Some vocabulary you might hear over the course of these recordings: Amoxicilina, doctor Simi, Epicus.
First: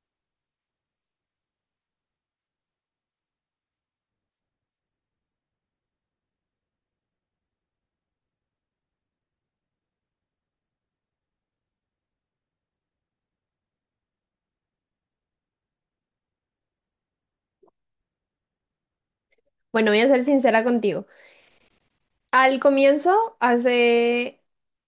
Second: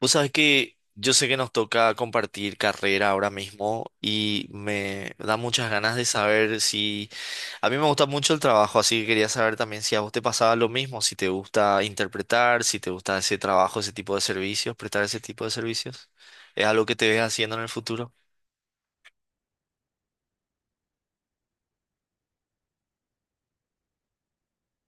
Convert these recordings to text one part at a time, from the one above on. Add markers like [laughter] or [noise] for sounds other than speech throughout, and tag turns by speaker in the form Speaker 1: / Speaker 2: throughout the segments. Speaker 1: Vos sabés que yo sé que nos toca compartir carrera ahora mismo y me da muchas ganas de saber si. A mí me gusta mucho el trabajo, así que quería saber también si a vos te pasaba lo mismo, si te gusta interpretar, si te gusta ese trabajo, ese tipo de servicios, prestar ese tipo de servicios. ¿Es algo que te ves haciendo en el futuro?
Speaker 2: Bueno, voy a ser sincera contigo. Al comienzo, hace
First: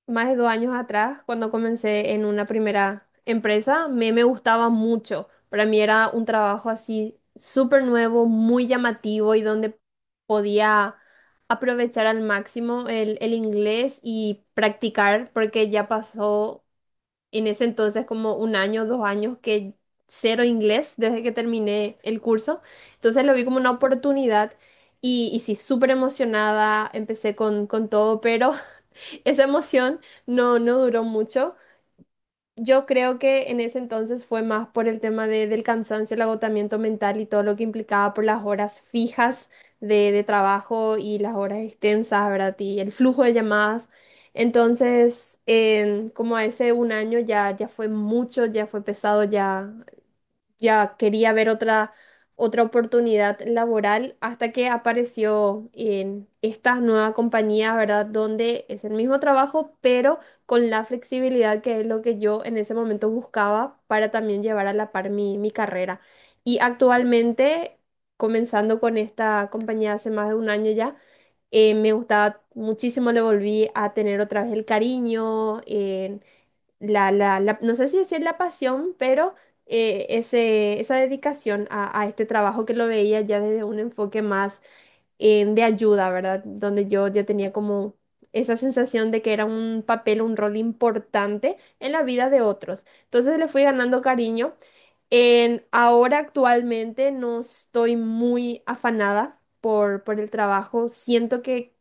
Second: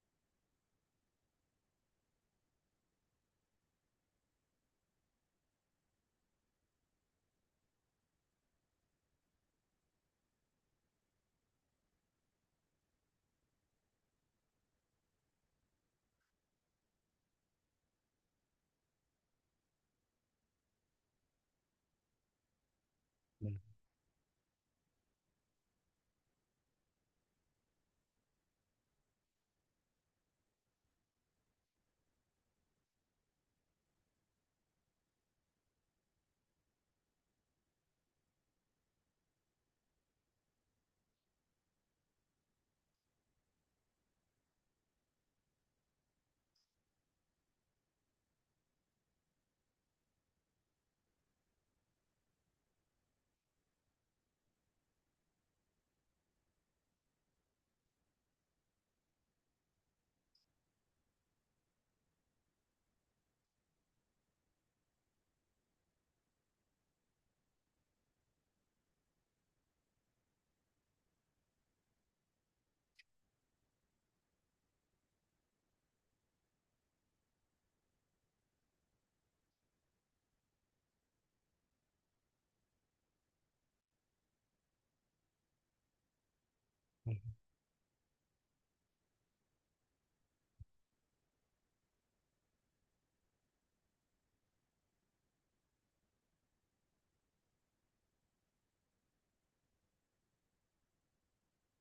Speaker 2: más de dos años atrás, cuando comencé en una primera empresa, me gustaba mucho. Para mí era un trabajo así súper nuevo, muy llamativo y donde podía aprovechar al máximo el inglés y practicar, porque ya pasó en ese entonces como un año, dos años que cero inglés desde que terminé el curso. Entonces lo vi como
Speaker 1: Mm,
Speaker 2: una oportunidad y sí, súper emocionada, empecé con todo, pero [laughs] esa emoción no duró mucho. Yo creo que en ese entonces fue más por el tema del cansancio, el agotamiento mental y todo lo que implicaba por las horas fijas de trabajo y las horas extensas, ¿verdad? Y el flujo de llamadas. Entonces, como hace un año ya, ya fue mucho, ya fue pesado, ya quería ver otra, otra oportunidad laboral hasta que apareció en esta nueva compañía, ¿verdad? Donde es el mismo trabajo, pero con la flexibilidad que es lo que yo en ese momento buscaba para también llevar a la par mi carrera. Y actualmente, comenzando con esta compañía hace más de un año ya, me gustaba muchísimo, le volví a tener otra vez el cariño, no sé si decir la pasión, pero ese, esa dedicación a este trabajo que lo veía ya desde un enfoque más de ayuda, ¿verdad? Donde yo ya
Speaker 1: mm,
Speaker 2: tenía como esa sensación de que era un papel, un rol importante en la vida de otros. Entonces le fui ganando cariño. En, ahora actualmente no estoy muy afanada por el trabajo. Siento que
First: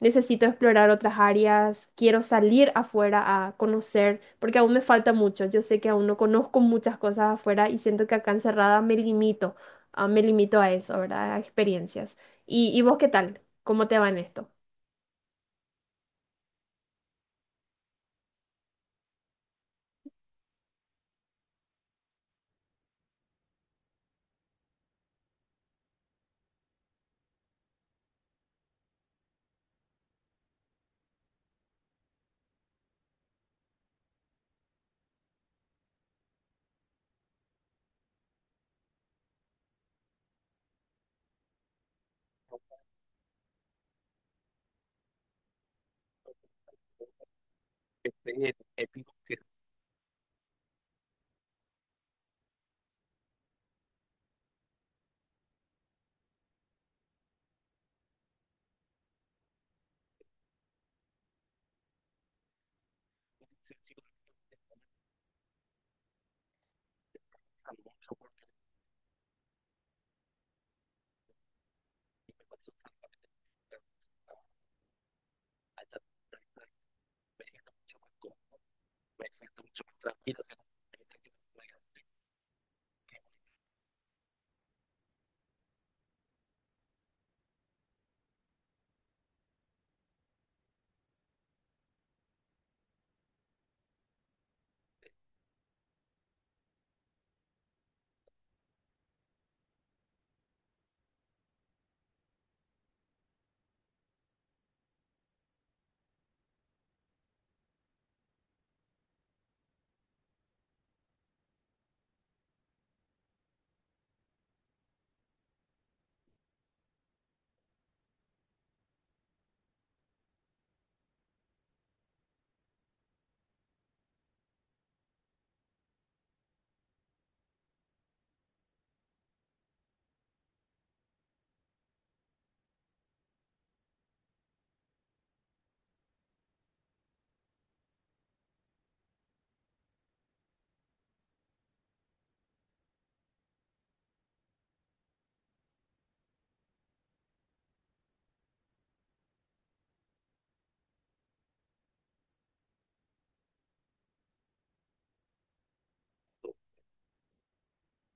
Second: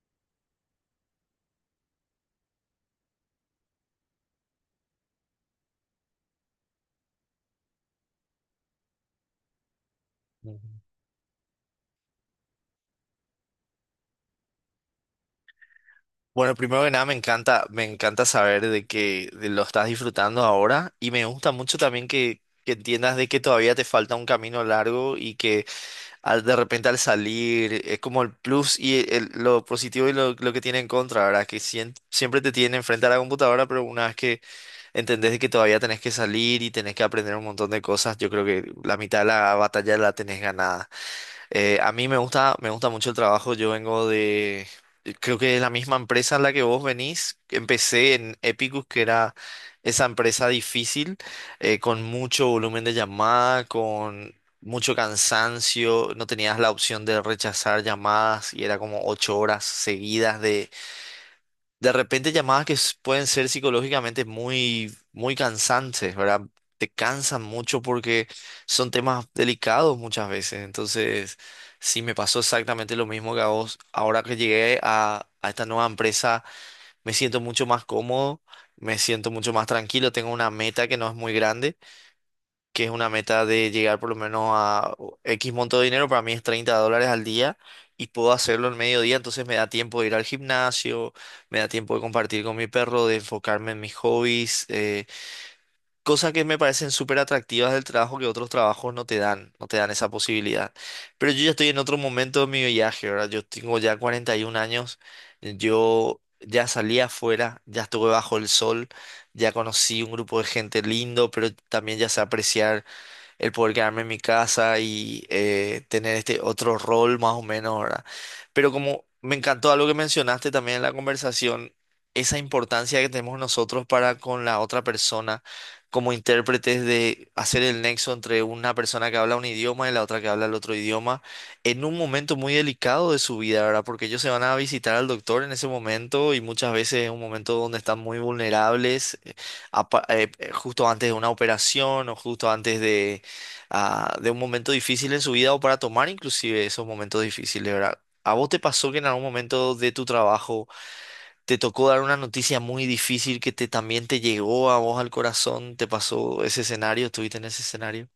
Speaker 2: necesito explorar otras áreas. Quiero salir afuera a conocer, porque aún me falta mucho. Yo sé que aún no conozco muchas cosas afuera y siento que acá encerrada me limito, me limito a
Speaker 1: mm.
Speaker 2: eso, ¿verdad? A experiencias. Y vos qué tal? ¿Cómo te va en esto?
Speaker 1: Bueno, primero que nada me encanta saber de que de lo estás disfrutando ahora y me gusta mucho también que entiendas de que todavía te falta un camino largo y que de repente al salir, es como el plus y lo positivo y lo que tiene en contra, ¿verdad? Que siempre te tiene enfrente a la computadora, pero una vez que entendés de que todavía tenés que salir y tenés que aprender un montón de cosas, yo creo que la mitad de la batalla la tenés ganada. A mí me gusta mucho el trabajo. Yo vengo de, creo que es la misma empresa en la que vos venís. Empecé en Epicus, que era esa empresa difícil, con mucho volumen de llamada, con mucho cansancio. No tenías la opción de rechazar llamadas y era como 8 horas seguidas de repente llamadas que pueden ser psicológicamente muy, muy cansantes, ¿verdad? Te cansan mucho porque son temas delicados muchas veces. Entonces, sí, me pasó exactamente lo mismo que a vos. Ahora que llegué a esta nueva empresa, me siento mucho más cómodo, me siento mucho más tranquilo, tengo una meta que no es muy grande que es una meta de llegar por lo menos a X monto de dinero, para mí es $30 al día y puedo hacerlo en mediodía, entonces me da tiempo de ir al gimnasio, me da tiempo de compartir con mi perro, de enfocarme en mis hobbies, cosas que me parecen súper atractivas del trabajo que otros trabajos no te dan, no te dan esa posibilidad. Pero yo ya estoy en otro momento de mi viaje, ¿verdad? Yo tengo ya 41 años, yo. Ya salí afuera, ya estuve bajo el sol, ya conocí un grupo de gente lindo, pero también ya sé apreciar el poder quedarme en mi casa y tener este otro rol más o menos, ¿verdad? Pero como me encantó algo que mencionaste también en la conversación, esa importancia que tenemos nosotros para con la otra persona como intérpretes de hacer el nexo entre una persona que habla un idioma y la otra que habla el otro idioma en un momento muy delicado de su vida, ¿verdad? Porque ellos se van a visitar al doctor en ese momento y muchas veces es un momento donde están muy vulnerables justo antes de una operación o justo antes de un momento difícil en su vida o para tomar inclusive esos momentos difíciles, ¿verdad? ¿A vos te pasó que en algún momento de tu trabajo te tocó dar una noticia muy difícil que también te llegó a vos al corazón? ¿Te pasó ese escenario? ¿Estuviste en ese escenario?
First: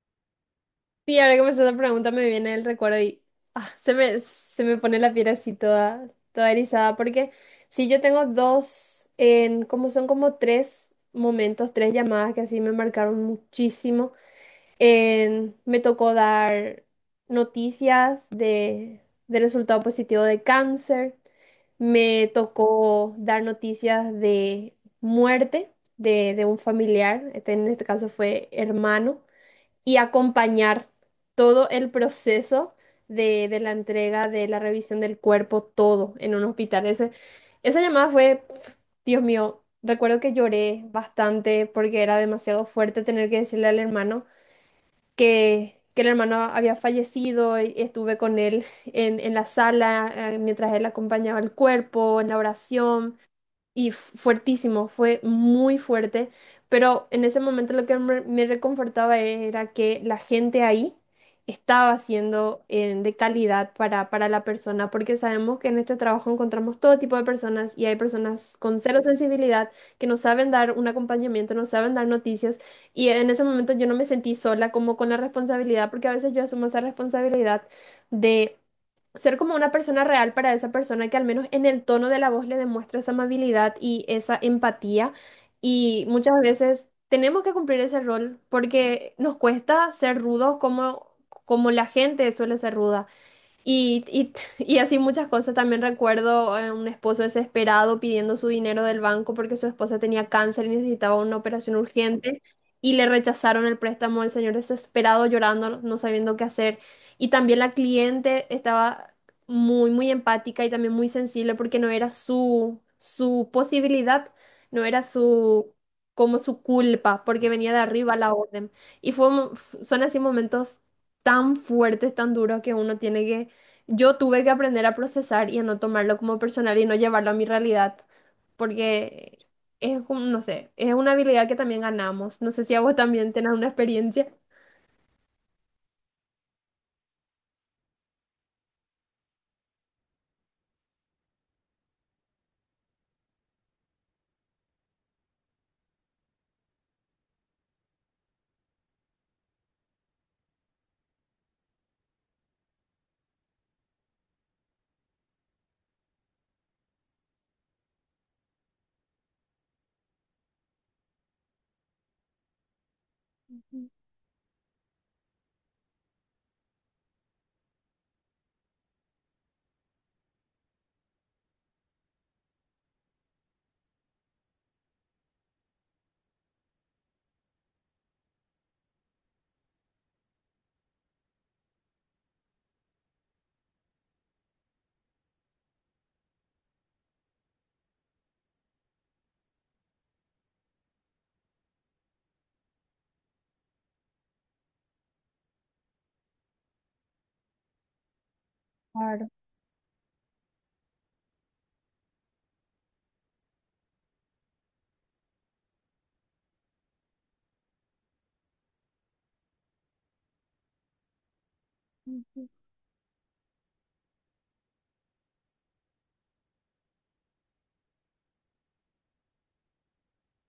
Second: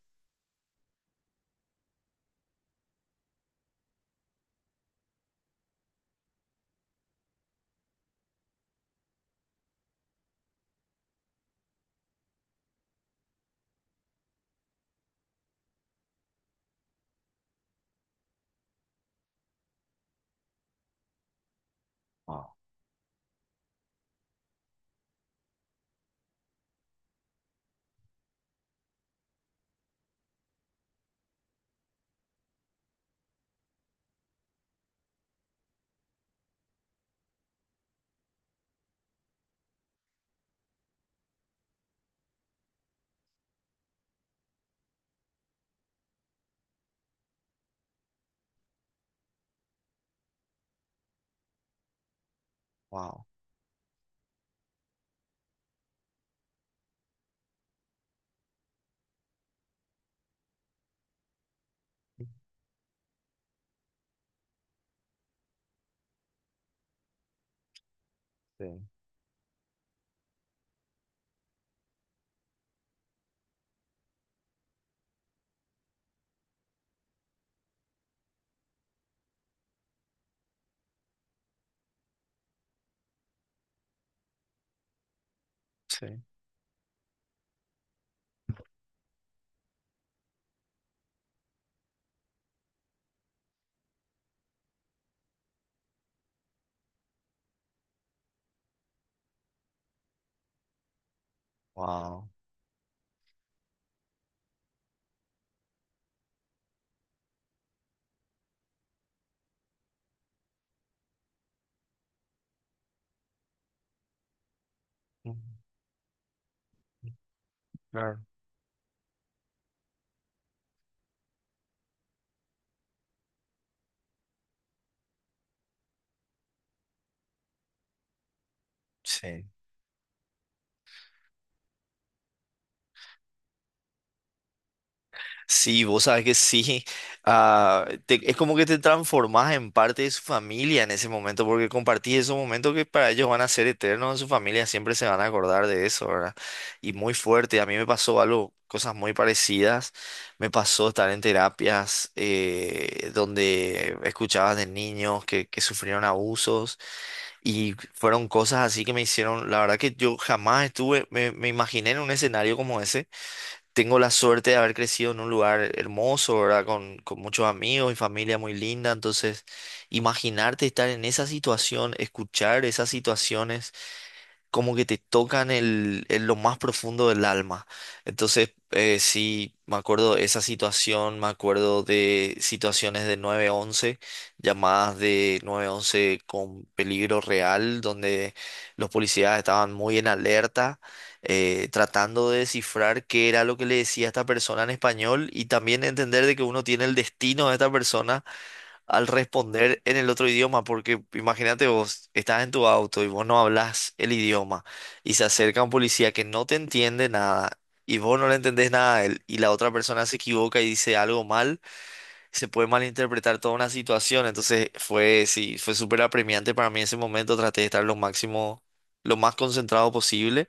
Speaker 2: Sí, ahora que me haces esa pregunta me viene el recuerdo y se me pone la piel así toda, toda erizada, porque sí, yo tengo dos, en, como son como tres momentos, tres llamadas que así me marcaron muchísimo. Me tocó dar noticias de resultado positivo de cáncer, me tocó dar noticias de muerte de un familiar, este, en este caso fue hermano, y acompañar todo el proceso de la entrega, de la revisión del cuerpo, todo en un hospital. Ese, esa llamada fue, pf, Dios mío, recuerdo que lloré bastante porque era demasiado fuerte tener que decirle al hermano que el hermano había fallecido y estuve con él en la sala mientras él acompañaba el cuerpo, en la oración
Speaker 1: Wow.
Speaker 2: y fuertísimo, fue muy fuerte, pero en ese momento lo que me reconfortaba era que la gente ahí estaba siendo de calidad para la persona, porque sabemos que en este trabajo encontramos todo tipo de personas y hay personas
Speaker 1: Sí,
Speaker 2: con cero sensibilidad que no saben dar un acompañamiento, no saben dar noticias, y en ese momento yo no me sentí sola como con la responsabilidad, porque a veces yo asumo esa responsabilidad de ser como una persona real para esa persona que al menos en el tono de la voz le demuestra esa amabilidad y esa empatía. Y
Speaker 1: sí.
Speaker 2: muchas veces tenemos que cumplir ese rol porque nos cuesta ser rudos como, como la gente suele ser ruda. Y, y, [laughs] y así muchas cosas. También recuerdo a un esposo desesperado pidiendo su dinero del banco porque su esposa tenía cáncer y necesitaba una operación
Speaker 1: Wow.
Speaker 2: urgente y le rechazaron el préstamo. El señor desesperado llorando, no sabiendo qué hacer. Y también la cliente estaba muy, muy empática y también muy sensible porque no era su, su posibilidad, no era su, como su culpa, porque venía de arriba
Speaker 1: Claro.
Speaker 2: la orden. Y fue, un- Son así momentos tan fuertes, tan duros que uno tiene que yo tuve que aprender a procesar y a no tomarlo como personal y no llevarlo a mi realidad, porque
Speaker 1: Sí.
Speaker 2: es, no sé, es una habilidad que también ganamos. No sé si a vos también tenés una experiencia.
Speaker 1: Sí, vos sabes que sí. Es como que te transformás en parte de su familia en ese momento, porque compartís esos momentos que para ellos van a ser eternos en su familia, siempre se van a acordar de eso, ¿verdad? Y muy fuerte. A mí me pasó algo, cosas muy parecidas. Me pasó estar en terapias donde escuchabas de niños que sufrieron abusos y fueron cosas así que me hicieron, la verdad que yo jamás estuve, me imaginé en un escenario como ese.
Speaker 2: Ujú.
Speaker 1: Tengo la suerte de haber crecido en un lugar hermoso, ¿verdad? Con muchos amigos y familia muy linda. Entonces, imaginarte estar en esa situación, escuchar esas situaciones como que te tocan el, en lo más profundo del alma. Entonces, sí, me acuerdo de esa situación, me acuerdo de situaciones de 911, llamadas de nueve once con peligro real, donde los policías estaban muy en alerta, tratando de descifrar qué era lo que le decía esta persona en español y también entender de que uno tiene el destino de esta persona al
Speaker 2: Claro.
Speaker 1: responder en el otro idioma, porque imagínate vos, estás en tu auto y vos no hablas el idioma y se acerca un policía que no te entiende nada y vos no le entendés nada a él y la otra persona se equivoca y dice algo mal, se puede malinterpretar toda una situación, entonces fue, sí, fue súper apremiante para mí en ese momento, traté de estar lo máximo, lo más concentrado posible,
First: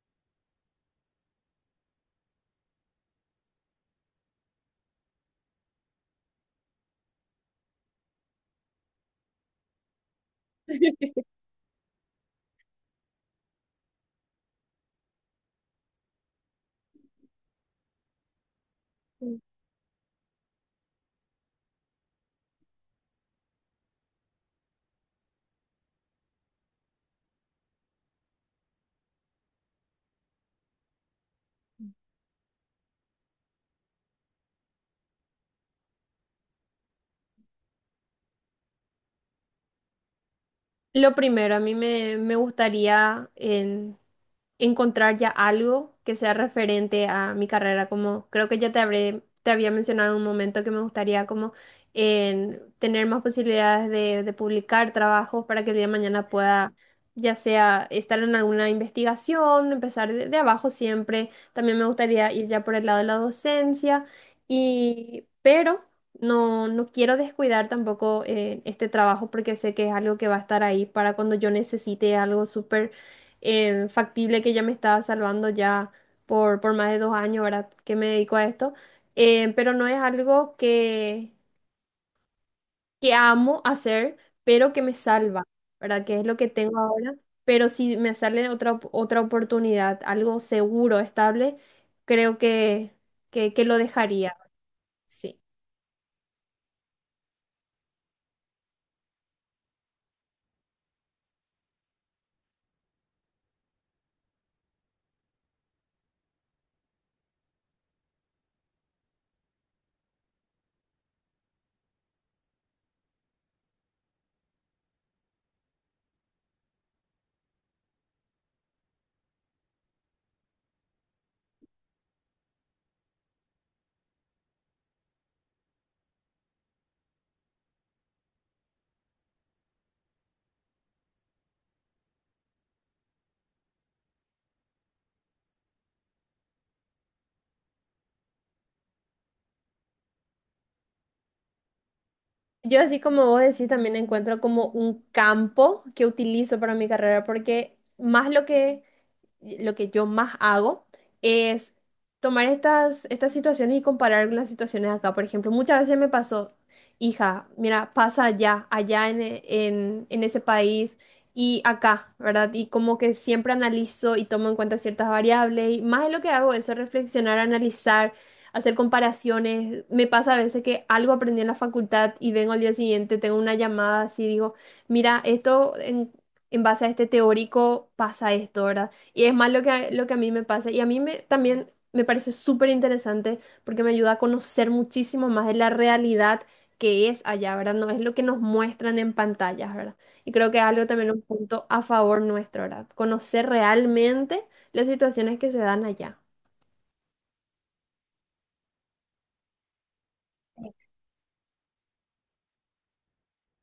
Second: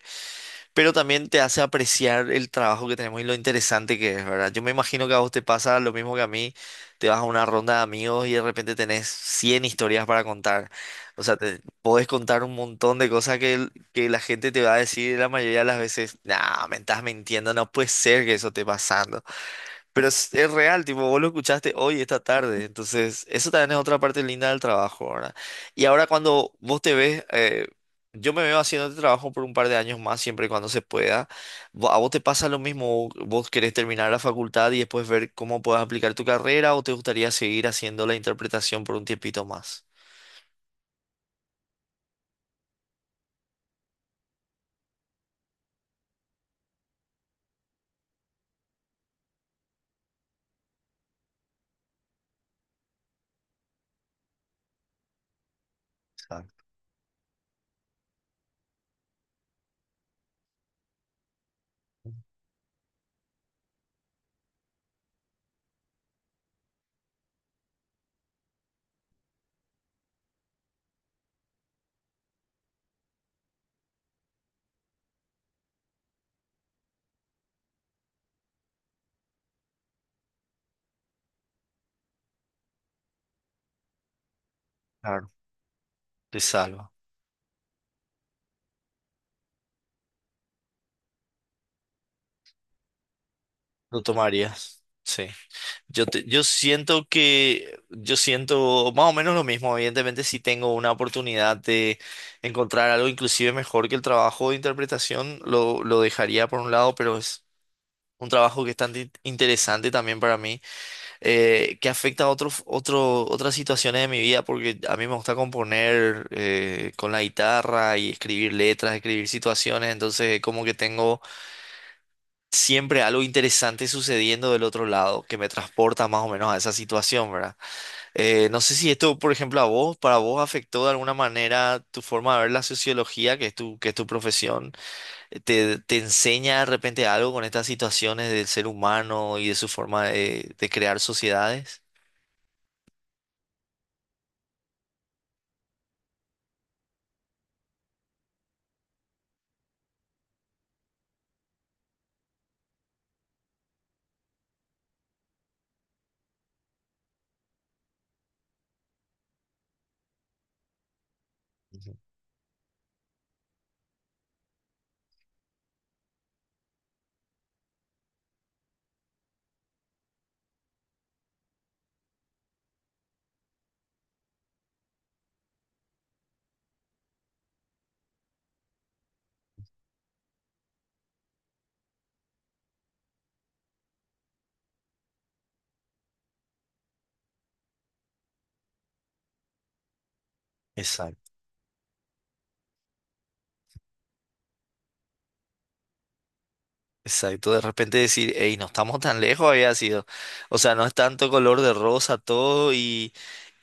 Speaker 1: pero también te hace apreciar el trabajo que tenemos y lo interesante que es, ¿verdad? Yo me imagino que a vos te pasa lo mismo que a mí, te vas a una ronda de amigos y de repente tenés 100 historias para contar,
Speaker 2: [laughs]
Speaker 1: o sea, te podés contar un montón de cosas que, que la gente te va a decir la mayoría de las veces, nah, me estás mintiendo, no puede ser que eso esté pasando.
Speaker 2: Ujú.
Speaker 1: Pero es real, tipo, vos lo escuchaste hoy, esta tarde. Entonces, eso también es otra parte linda del trabajo, ¿verdad? Y ahora cuando vos te ves, yo me veo haciendo este trabajo por un par de años más, siempre y cuando se pueda. ¿A vos te pasa lo mismo? ¿Vos querés terminar la facultad y después ver cómo puedes aplicar tu carrera o te gustaría seguir haciendo la interpretación por un tiempito más?
Speaker 2: Lo primero, a mí me gustaría encontrar ya algo que sea referente a mi carrera, como creo que ya te habré, te había mencionado en un momento que me gustaría como en tener más posibilidades de publicar trabajos para que el día de mañana
Speaker 1: Exacto.
Speaker 2: pueda, ya sea estar en alguna investigación, empezar de abajo siempre. También me gustaría ir ya por el lado de la docencia y, pero no, no quiero descuidar tampoco este trabajo porque sé que es algo que va a estar ahí para cuando yo necesite algo súper factible que ya me estaba salvando ya por más de dos años, ¿verdad? Que me dedico a esto. Pero no es algo que amo hacer, pero que me
Speaker 1: Claro.
Speaker 2: salva, ¿verdad? Que es lo
Speaker 1: Te
Speaker 2: que tengo
Speaker 1: salva.
Speaker 2: ahora. Pero si me sale otra, otra oportunidad, algo seguro, estable, creo que, que lo
Speaker 1: Lo
Speaker 2: dejaría,
Speaker 1: tomarías. Sí.
Speaker 2: sí.
Speaker 1: Yo siento que, yo siento más o menos lo mismo. Evidentemente, si tengo una oportunidad de encontrar algo inclusive mejor que el trabajo de interpretación, lo dejaría por un lado, pero es un trabajo que es tan interesante también para mí, que afecta a otros otras situaciones de mi vida, porque a mí me gusta componer con la guitarra y escribir letras, escribir situaciones, entonces como que tengo siempre algo interesante sucediendo del otro lado que me transporta más o menos a esa situación, ¿verdad? No sé si esto, por ejemplo, a vos, para vos afectó de alguna manera tu forma de ver la sociología, que es tu profesión. Te enseña de repente algo con estas situaciones del ser humano y de su forma de crear sociedades.
Speaker 2: Yo así como vos decís, también encuentro como un campo que utilizo para mi carrera, porque más lo que yo más hago es tomar estas, estas situaciones y comparar con las situaciones acá. Por ejemplo, muchas veces me pasó, hija, mira, pasa allá, allá en, en ese país y
Speaker 1: Ujú.
Speaker 2: acá, ¿verdad? Y como que siempre analizo y tomo en cuenta ciertas variables y más de lo que hago eso, reflexionar, analizar, hacer comparaciones. Me pasa a veces que algo aprendí en la facultad y vengo al día siguiente, tengo una llamada así, digo, mira, esto en base a este teórico pasa esto, ¿verdad? Y es más lo que, lo que a mí me pasa. Y a mí me, también me parece súper interesante porque me ayuda a conocer muchísimo más de la realidad que es allá, ¿verdad? No es lo que nos muestran en pantallas, ¿verdad? Y creo que es algo también un
Speaker 1: Exacto.
Speaker 2: punto a favor nuestro, ¿verdad? Conocer realmente las situaciones que se dan allá.
Speaker 1: Exacto, de repente decir, hey, no estamos tan lejos había sido. O sea, no es tanto color de rosa todo y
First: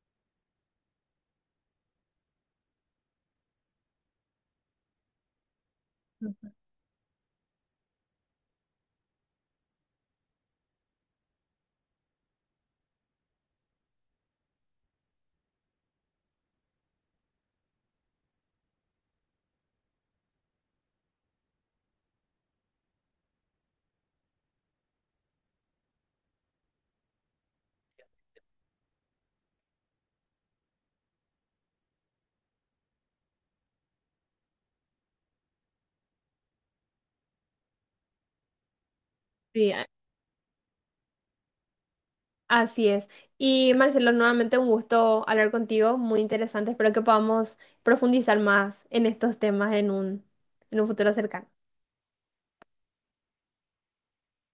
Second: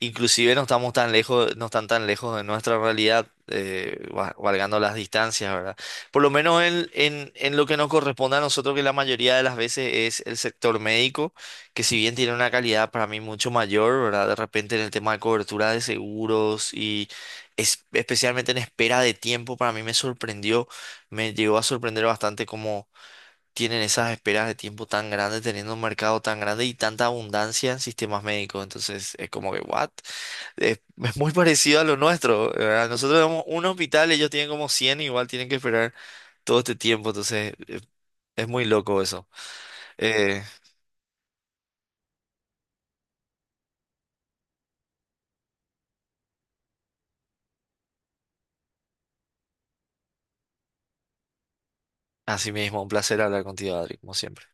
Speaker 1: inclusive no estamos tan lejos, no están tan lejos de nuestra realidad, valgando las distancias, ¿verdad? Por lo menos en lo que nos corresponde a nosotros, que la mayoría de las veces es el sector médico, que si bien tiene una calidad para mí mucho mayor, ¿verdad? De repente en el tema de cobertura de seguros y especialmente en espera de tiempo, para mí me sorprendió, me llegó a sorprender bastante como tienen esas esperas de tiempo tan grandes, teniendo un mercado tan grande y tanta abundancia en sistemas médicos. Entonces es como que, ¿what? Es muy parecido a lo nuestro, ¿verdad? Nosotros tenemos un hospital, ellos tienen como 100, igual tienen que esperar todo este tiempo. Entonces es muy loco eso.
Speaker 2: Sí,
Speaker 1: Eh,
Speaker 2: así es. Y Marcelo, nuevamente un gusto hablar contigo, muy interesante. Espero que podamos profundizar más en estos temas en un futuro cercano.
Speaker 1: Así mismo, un placer hablar contigo, Adri, como siempre.